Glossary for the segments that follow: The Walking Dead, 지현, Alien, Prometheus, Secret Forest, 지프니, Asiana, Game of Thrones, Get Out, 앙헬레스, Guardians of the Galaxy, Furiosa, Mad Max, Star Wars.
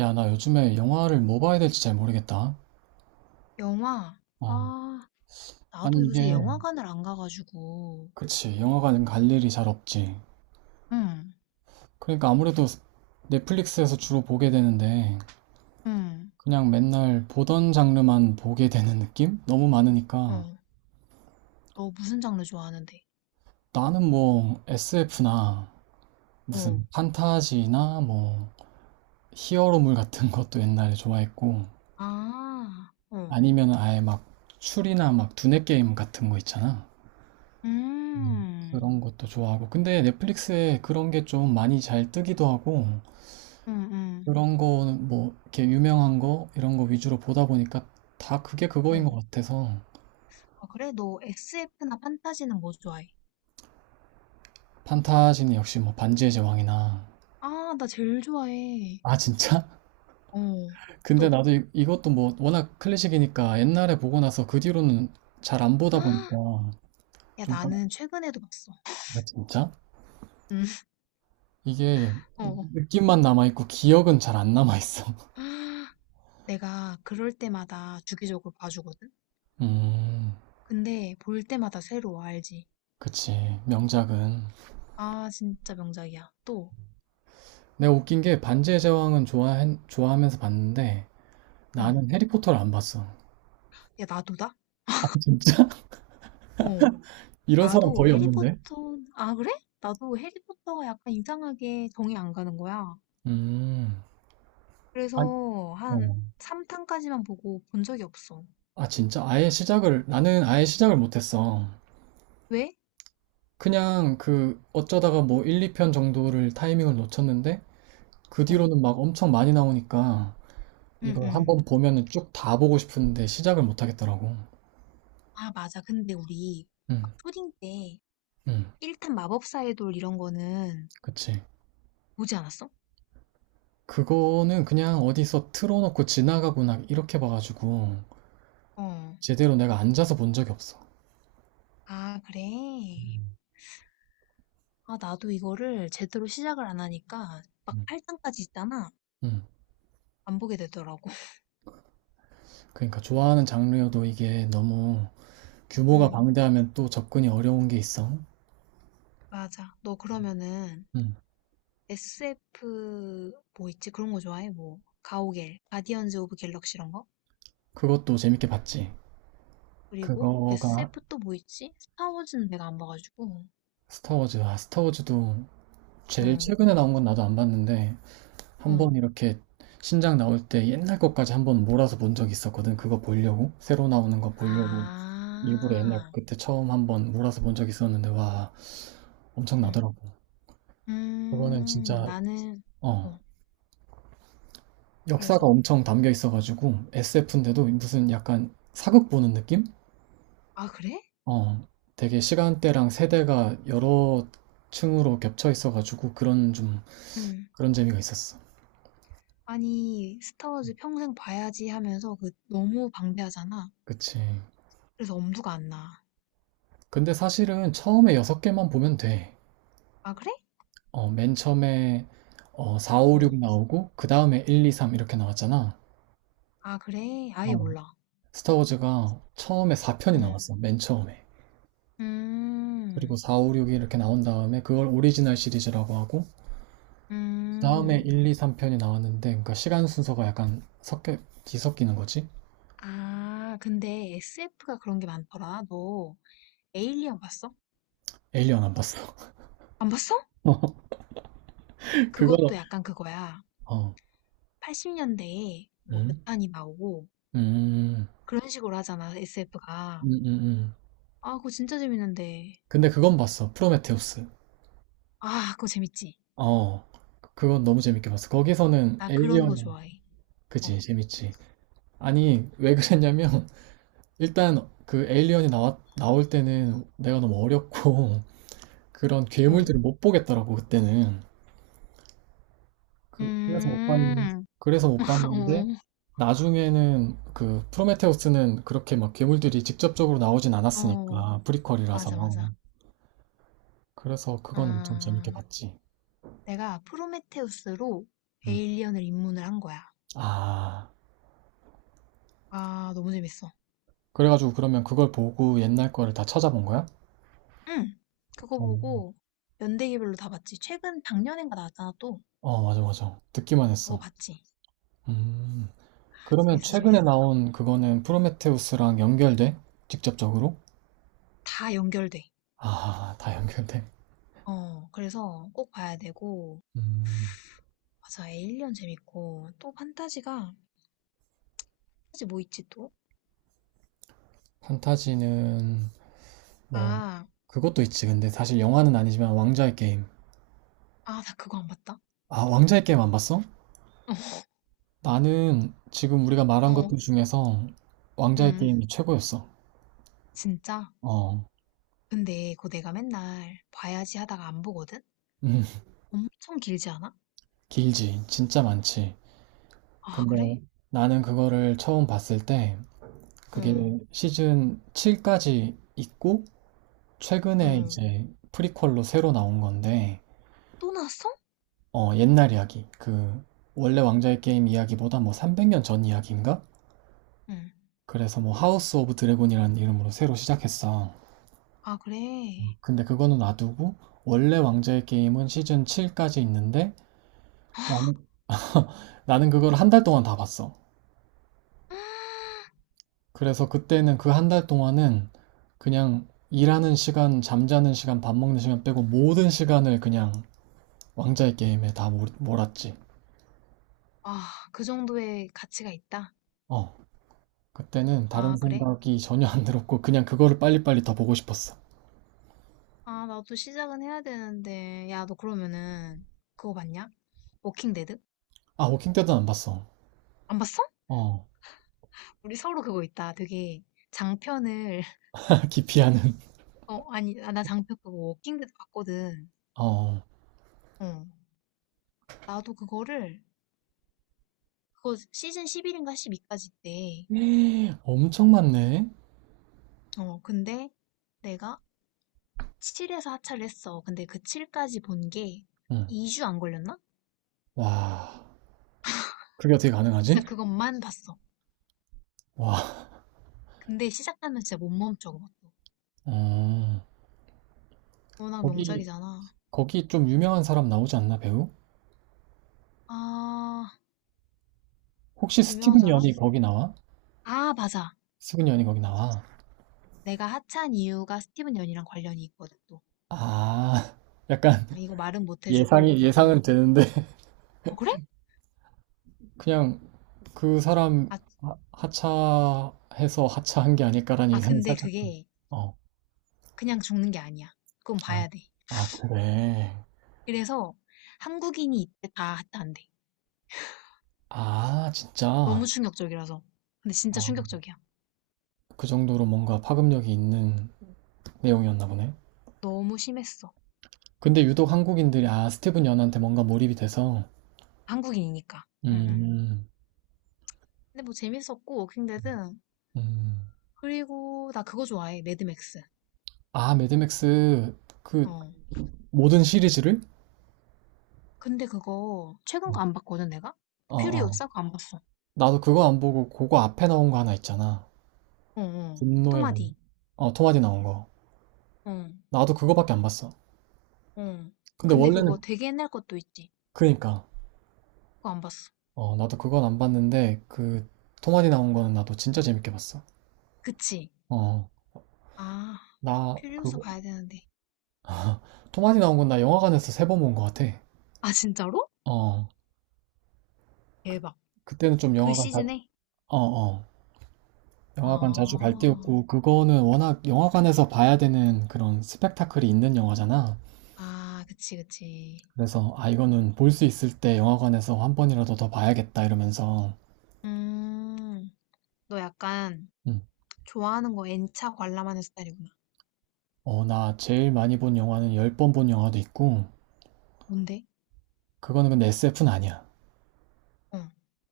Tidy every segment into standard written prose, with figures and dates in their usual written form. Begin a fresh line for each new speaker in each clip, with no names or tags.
야, 나 요즘에 영화를 뭐 봐야 될지 잘 모르겠다.
영화,
어, 아니
나도 요새
이게,
영화관을 안 가가지고,
그치, 영화관 갈 일이 잘 없지.
응,
그러니까 아무래도 넷플릭스에서 주로 보게 되는데,
응,
그냥 맨날 보던 장르만 보게 되는 느낌? 너무 많으니까.
어, 너 무슨 장르 좋아하는데?
나는 뭐 SF나
어,
무슨 판타지나 뭐 히어로물 같은 것도 옛날에 좋아했고,
아, 어,
아니면 아예 막 추리나 막 두뇌 게임 같은 거 있잖아.
음,
그런 것도 좋아하고. 근데 넷플릭스에 그런 게 좀 많이 잘 뜨기도 하고,
응, 응,
그런 거는 뭐, 이렇게 유명한 거, 이런 거 위주로 보다 보니까 다 그게 그거인 것
응.
같아서,
아, 그래? 너 SF나 판타지는 뭐 좋아해?
판타지는 역시 뭐, 반지의 제왕이나,
아, 나 제일 좋아해.
아, 진짜?
어,
근데
또,
나도 이것도 뭐, 워낙 클래식이니까 옛날에 보고 나서 그 뒤로는 잘 안 보다
아,
보니까,
야,
좀 깜,
나는 최근에도 봤어.
아, 진짜?
응,
이게
어,
느낌만 남아있고, 기억은 잘 안 남아있어.
아, 내가 그럴 때마다 주기적으로 봐주거든?
음.
근데 볼 때마다 새로워, 알지?
그치. 명작은.
아, 진짜 명작이야. 또,
내가 웃긴 게 반지의 제왕은 좋아하면서 봤는데
응.
나는 해리포터를 안 봤어.
야, 나도다?
아, 진짜?
어.
이런 사람
나도
거의 없는데?
해리포터, 아, 그래? 나도 해리포터가 약간 이상하게 정이 안 가는 거야.
음. 아,
그래서 한
어.
3탄까지만 보고 본 적이 없어.
아, 진짜? 아예 시작을, 나는 아예 시작을 못했어.
왜?
그냥 그 어쩌다가 뭐 1, 2편 정도를 타이밍을 놓쳤는데 그
어.
뒤로는 막 엄청 많이 나오니까
응,
이걸
응.
한번 보면은 쭉 다 보고 싶은데 시작을 못 하겠더라고.
아, 맞아. 근데 우리
응,
막 초딩 때
응,
1탄 마법사의 돌 이런 거는
그치.
보지 않았어?
그거는 그냥 어디서 틀어놓고 지나가고 나 이렇게 봐가지고
어.
제대로 내가 앉아서 본 적이 없어.
아, 그래? 아, 나도 이거를 제대로 시작을 안 하니까 막
음.
8탄까지 있잖아.
음.
안 보게 되더라고.
그러니까 좋아하는 장르여도 이게 너무 규모가
응,
방대하면 또 접근이 어려운 게 있어.
맞아. 너 그러면은
음,
SF 뭐 있지? 그런 거 좋아해? 뭐 가오갤, 가디언즈 오브 갤럭시 이런 거?
그것도 재밌게 봤지.
그리고
그거가
SF 또 뭐 있지? 스타워즈는 내가 안 봐가지고.
스타워즈. 아, 스타워즈도 제일
어,
최근에 나온 건 나도 안 봤는데 한
어.
번 이렇게 신작 나올 때 옛날 것까지 한 번 몰아서 본 적이 있었거든. 그거 보려고 새로 나오는 거 보려고 일부러 옛날
아,
그때 처음 한 번 몰아서 본 적이 있었는데 와
응.
엄청나더라고. 그거는 진짜
나는
어
어,
역사가
그래서
엄청 담겨 있어가지고 SF인데도 무슨 약간 사극 보는 느낌?
아, 그래?
어, 되게 시간대랑 세대가 여러 층으로 겹쳐 있어가지고 그런 좀
응.
그런 재미가 있었어.
아니, 스타워즈 평생 봐야지 하면서 그 너무 방대하잖아.
그치.
그래서 엄두가 안 나.
근데 사실은 처음에 여섯 개만 보면 돼.
아, 그래?
어, 맨 처음에 4, 5, 6
어.
나오고 그 다음에 1, 2, 3 이렇게 나왔잖아.
아, 그래?
어,
아예 몰라.
스타워즈가 처음에 4편이
응.
나왔어. 맨 처음에. 그리고
음.
4, 5, 6이 이렇게 나온 다음에 그걸 오리지널 시리즈라고 하고 다에
음.
1, 2, 3편이 나왔는데 그러니까 시간 순서가 약간 섞여 뒤섞이는 거지?
아, 근데 SF가 그런 게 많더라. 너 에일리언 봤어?
에일리언 안 봤어.
안 봤어?
어, 그거는
그것도 약간 그거야.
어.
80년대에 뭐 몇
응?
탄이 나오고
음. 음.
그런 식으로 하잖아, SF가.
음, 음, 음.
아, 그거 진짜 재밌는데.
근데 그건 봤어. 프로메테우스.
아, 그거 재밌지?
어. 그건 너무 재밌게 봤어. 거기서는
나 그런 거
에일리언이.
좋아해. 어,
그지 재밌지. 아니 왜 그랬냐면 일단 그 에일리언이 나왔 나올 때는 내가 너무 어렸고 그런
어.
괴물들을 못 보겠더라고 그때는. 그래서 못 봤는,
음,
그래서 못 봤는데, 나중에는 그 프로메테우스는 그렇게 막 괴물들이 직접적으로 나오진
어, 어,
않았으니까, 프리퀄이라서.
맞아, 맞아.
그래서 그건 엄청 재밌게
아,
봤지.
내가 프로메테우스로
음.
에일리언을 입문을 한 거야.
아,
아, 너무 재밌어.
그래가지고 그러면 그걸 보고 옛날 거를 다 찾아본 거야?
응. 그거
어,
보고 연대기별로 다 봤지. 최근 작년인가 나왔잖아, 또.
어, 맞아, 맞아. 듣기만
그거
했어.
봤지.
음.
아,
그러면
재밌어,
최근에
재밌어.
나온 그거는 프로메테우스랑 연결돼? 직접적으로?
다 연결돼.
아, 다 연결돼.
어, 그래서 꼭 봐야 되고.
음,
맞아, 에일리언 재밌고. 또 판타지가, 판타지 뭐 있지 또?
판타지는 뭐
아,
그것도 있지. 근데 사실 영화는 아니지만 왕좌의 게임.
아, 나 그거 안 봤다.
아, 왕좌의 게임 안 봤어? 나는 지금 우리가 말한
어,
것들 중에서 왕좌의
음,
게임이 최고였어.
진짜.
어,
근데 그거 내가 맨날 봐야지 하다가 안 보거든? 엄청 길지 않아?
길지. 진짜 많지.
아,
근데
그래?
나는 그거를 처음 봤을 때 그게
응,
시즌 7까지 있고 최근에
응.
이제 프리퀄로 새로 나온 건데
또 나왔어?
옛날 이야기. 그 원래 왕좌의 게임 이야기보다 뭐 300년 전 이야기인가?
응.
그래서 뭐 하우스 오브 드래곤이라는 이름으로 새로 시작했어.
아, 그래.
근데 그거는 놔두고 원래 왕좌의 게임은 시즌 7까지 있는데 나는, 나는 그걸 한 달 동안 다 봤어. 그래서 그때는 그 한 달 동안은 그냥 일하는 시간, 잠자는 시간, 밥 먹는 시간 빼고 모든 시간을 그냥 왕좌의 게임에 다 몰았지.
아, 그 정도의 가치가 있다?
어. 그때는 다른
아, 그래?
생각이 전혀 안 들었고 그냥 그거를 빨리빨리 더 보고 싶었어.
아, 나도 시작은 해야 되는데. 야, 너 그러면은 그거 봤냐? 워킹 데드?
아, 워킹 때도 안 봤어.
안 봤어?
어.
우리 서로 그거 있다. 되게 장편을
기피하는.
어, 아니, 아, 나 장편 그거 워킹 데드 봤거든.
어.
어. 나도 그거를 그거 시즌 11인가 12까지 있대.
엄청 많네.
어, 근데 내가 7에서 하차를 했어. 근데 그 7까지 본 게
응.
2주 안 걸렸나?
와. 그게 어떻게 가능하지?
진짜 그것만 봤어.
와.
근데 시작하면 진짜 못 멈춰. 그것도.
아.
워낙
거기
명작이잖아.
거기 좀 유명한 사람 나오지 않나, 배우?
아,
혹시
유명한
스티븐
사람?
연이 거기 나와?
아, 맞아.
스티븐 연이 거기 나와?
내가 하차한 이유가 스티븐 연이랑 관련이 있거든, 또.
아. 약간
이거 말은 못 해주고.
예상이
응.
예상은 되는데
어, 그래?
그냥 그 사람
아,
하- 하차해서 하차한 게 아닐까라는
아,
예상이
근데
살짝 좀.
그게
어.
그냥 죽는 게 아니야. 그건
아,
봐야 돼.
아, 그래.
그래서 한국인이 이때 다 하차 안 돼.
아,
너무
진짜.
충격적이라서. 근데 진짜
어,
충격적이야.
그 정도로 뭔가 파급력이 있는 내용이었나 보네.
너무 심했어.
근데 유독 한국인들이 스티븐 연한테 뭔가 몰입이 돼서.
한국인이니까. 응, 응.
음.
근데 뭐 재밌었고,
음.
워킹데드.
음.
그리고 나 그거 좋아해. 매드맥스.
아 매드맥스 그
어.
모든 시리즈를?
근데 그거 최근 거 안 봤거든 내가?
어, 어.
퓨리오사 그거 안 봤어.
나도 그거 안 보고 그거 앞에 나온 거 하나 있잖아.
어, 어,
분노의 몸.
토마디.
어, 토마디 나온 거.
어,
나도 그거밖에 안 봤어.
어.
근데
근데 그거
원래는
되게 옛날 것도 있지.
그니까
그거 안 봤어.
어, 나도 그건 안 봤는데 그 토마디 나온 거는 나도 진짜 재밌게 봤어.
그치?
어.
아,
나
퓨리오사
그거
봐야 되는데.
토마디 나온 건 나 영화관에서 세 번 본 거 같아.
아, 진짜로?
어. 그,
대박.
그때는 좀
그
영화관 다
시즌에?
어, 어. 영화관 자주 갈
아,
때였고, 그거는 워낙 영화관에서 봐야 되는 그런 스펙타클이 있는 영화잖아.
아, 그치, 그치.
그래서, 아, 이거는 볼 수 있을 때 영화관에서 한 번이라도 더 봐야겠다 이러면서,
음, 너 약간
음,
좋아하는 거 N차 관람하는 스타일이구나.
어, 나 제일 많이 본 영화는 열 번 본 영화도 있고,
뭔데?
그거는 근데 SF는 아니야.
어,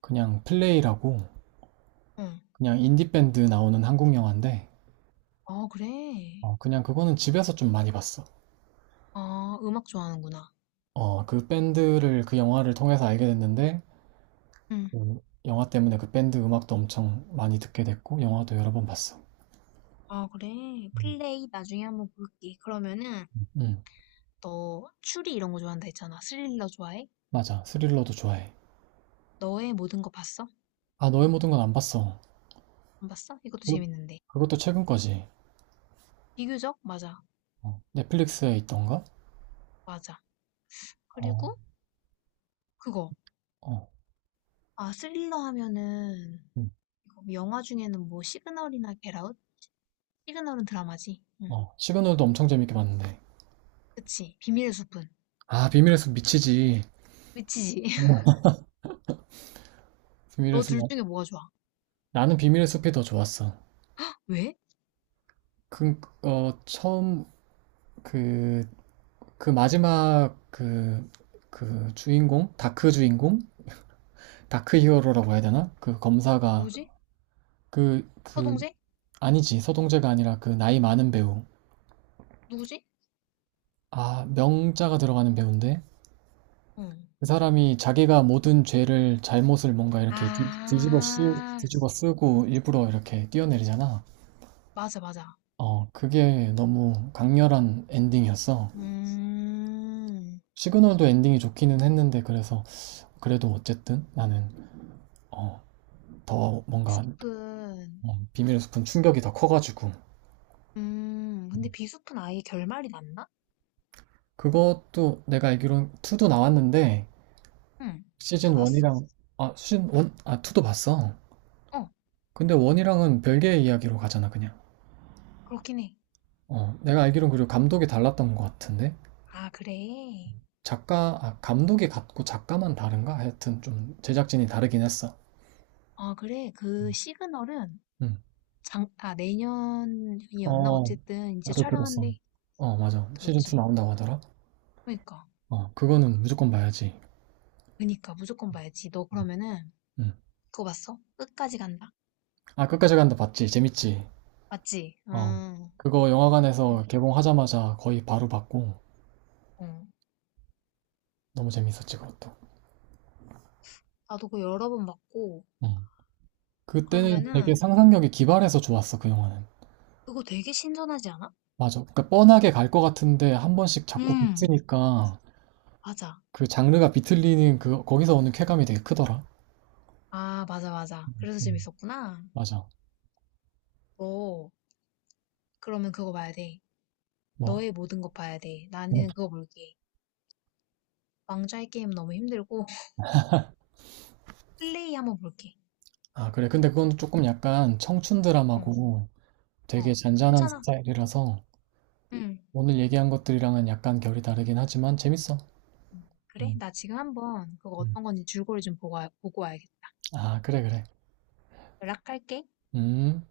그냥 플레이라고,
어.
그냥 인디밴드 나오는 한국 영화인데,
아, 그래.
어, 그냥 그거는 집에서 좀 많이 봤어.
아, 음악 좋아하는구나.
어, 그 밴드를, 그 영화를 통해서 알게 됐는데,
응.
그 영화 때문에 그 밴드 음악도 엄청 많이 듣게 됐고, 영화도 여러 번 봤어.
아, 그래. 플레이 나중에 한번 볼게. 그러면은,
응,
너 추리 이런 거 좋아한다 했잖아. 스릴러 좋아해?
맞아. 스릴러도 좋아해.
너의 모든 거 봤어?
아, 너의 모든 건 안 봤어.
안 봤어? 이것도
그-
재밌는데.
그것도 최근 거지.
비교적? 맞아.
어, 넷플릭스에 있던가?
맞아.
어,
그리고 그거.
어,
아, 스릴러 하면은,
응,
이거 영화 중에는 뭐 시그널이나 겟아웃? 시그널은 드라마지. 응.
어. 시그널도 엄청 재밌게 봤는데.
그치. 비밀의 숲은.
아, 비밀의 숲 미치지.
미치지.
비밀의
너 둘
숲.
중에 뭐가 좋아?
나는 비밀의 숲이 더 좋았어.
왜?
그, 어, 처음, 그, 그 마지막, 그 주인공? 다크 주인공? 다크 히어로라고 해야 되나? 그 검사가,
누구지?
그, 그,
서동재?
아니지. 서동재가 아니라 그 나이 많은 배우.
누구지?
아, 명자가 들어가는 배우인데?
응.
그 사람이 자기가 모든 죄를, 잘못을 뭔가 이렇게
아,
뒤집어 쓰고 일부러 이렇게 뛰어내리잖아.
맞아, 맞아.
어, 그게 너무 강렬한 엔딩이었어.
음.
시그널도 엔딩이 좋기는 했는데, 그래서, 그래도 어쨌든 나는, 어, 더 뭔가,
비숲은,
어, 비밀의 숲은 충격이 더 커가지고.
근데 비숲은 아예 결말이 났나?
그것도 내가 알기론 2도 나왔는데,
응, 또
시즌
봤어.
1이랑, 아, 시즌 1, 아, 2도 봤어.
어,
근데 1이랑은 별개의 이야기로 가잖아, 그냥.
그렇긴 해.
어, 내가 알기론 그리고 감독이 달랐던 것 같은데?
아, 그래.
작가, 아, 감독이 같고 작가만 다른가? 하여튼 좀 제작진이 다르긴 했어.
아, 그래. 그 시그널은
음.
장, 아, 내년이었나?
어,
어쨌든 이제
나도 들었어.
촬영한대.
어, 맞아. 시즌2
들었지?
나온다고 하더라.
그니까.
어, 그거는 무조건 봐야지.
그니까, 무조건 봐야지. 너 그러면은
음.
그거 봤어? 끝까지 간다.
아, 끝까지 간다 봤지? 재밌지?
맞지?
어.
응.
그거
응.
영화관에서 개봉하자마자 거의 바로 봤고,
어.
너무 재밌었지, 그것도.
나도 그거 여러 번 봤고,
음. 그때는 되게
그러면은
상상력이 기발해서 좋았어, 그 영화는.
그거 되게 신선하지 않아?
맞아. 그러니까 뻔하게 갈 것 같은데 한 번씩 자꾸
응,
비트니까
맞아.
그 장르가 비틀리는 그 거기서 오는 쾌감이 되게 크더라.
아, 맞아, 맞아. 그래서
음,
재밌었구나.
맞아.
너 그러면 그거 봐야 돼.
뭐?
너의 모든 것 봐야 돼.
어.
나는 그거 볼게. 왕좌의 게임 너무 힘들고 플레이 한번 볼게.
아, 그래. 근데 그건 조금 약간 청춘
어,
드라마고 되게
어,
잔잔한
괜찮아.
스타일이라서
응.
오늘 얘기한 것들이랑은 약간 결이 다르긴 하지만 재밌어.
그래,
음,
나 지금 한번 그거
음.
어떤 건지 줄거리 좀 보고, 와- 보고 와야겠다.
아, 그래, 그래.
연락할게.
음.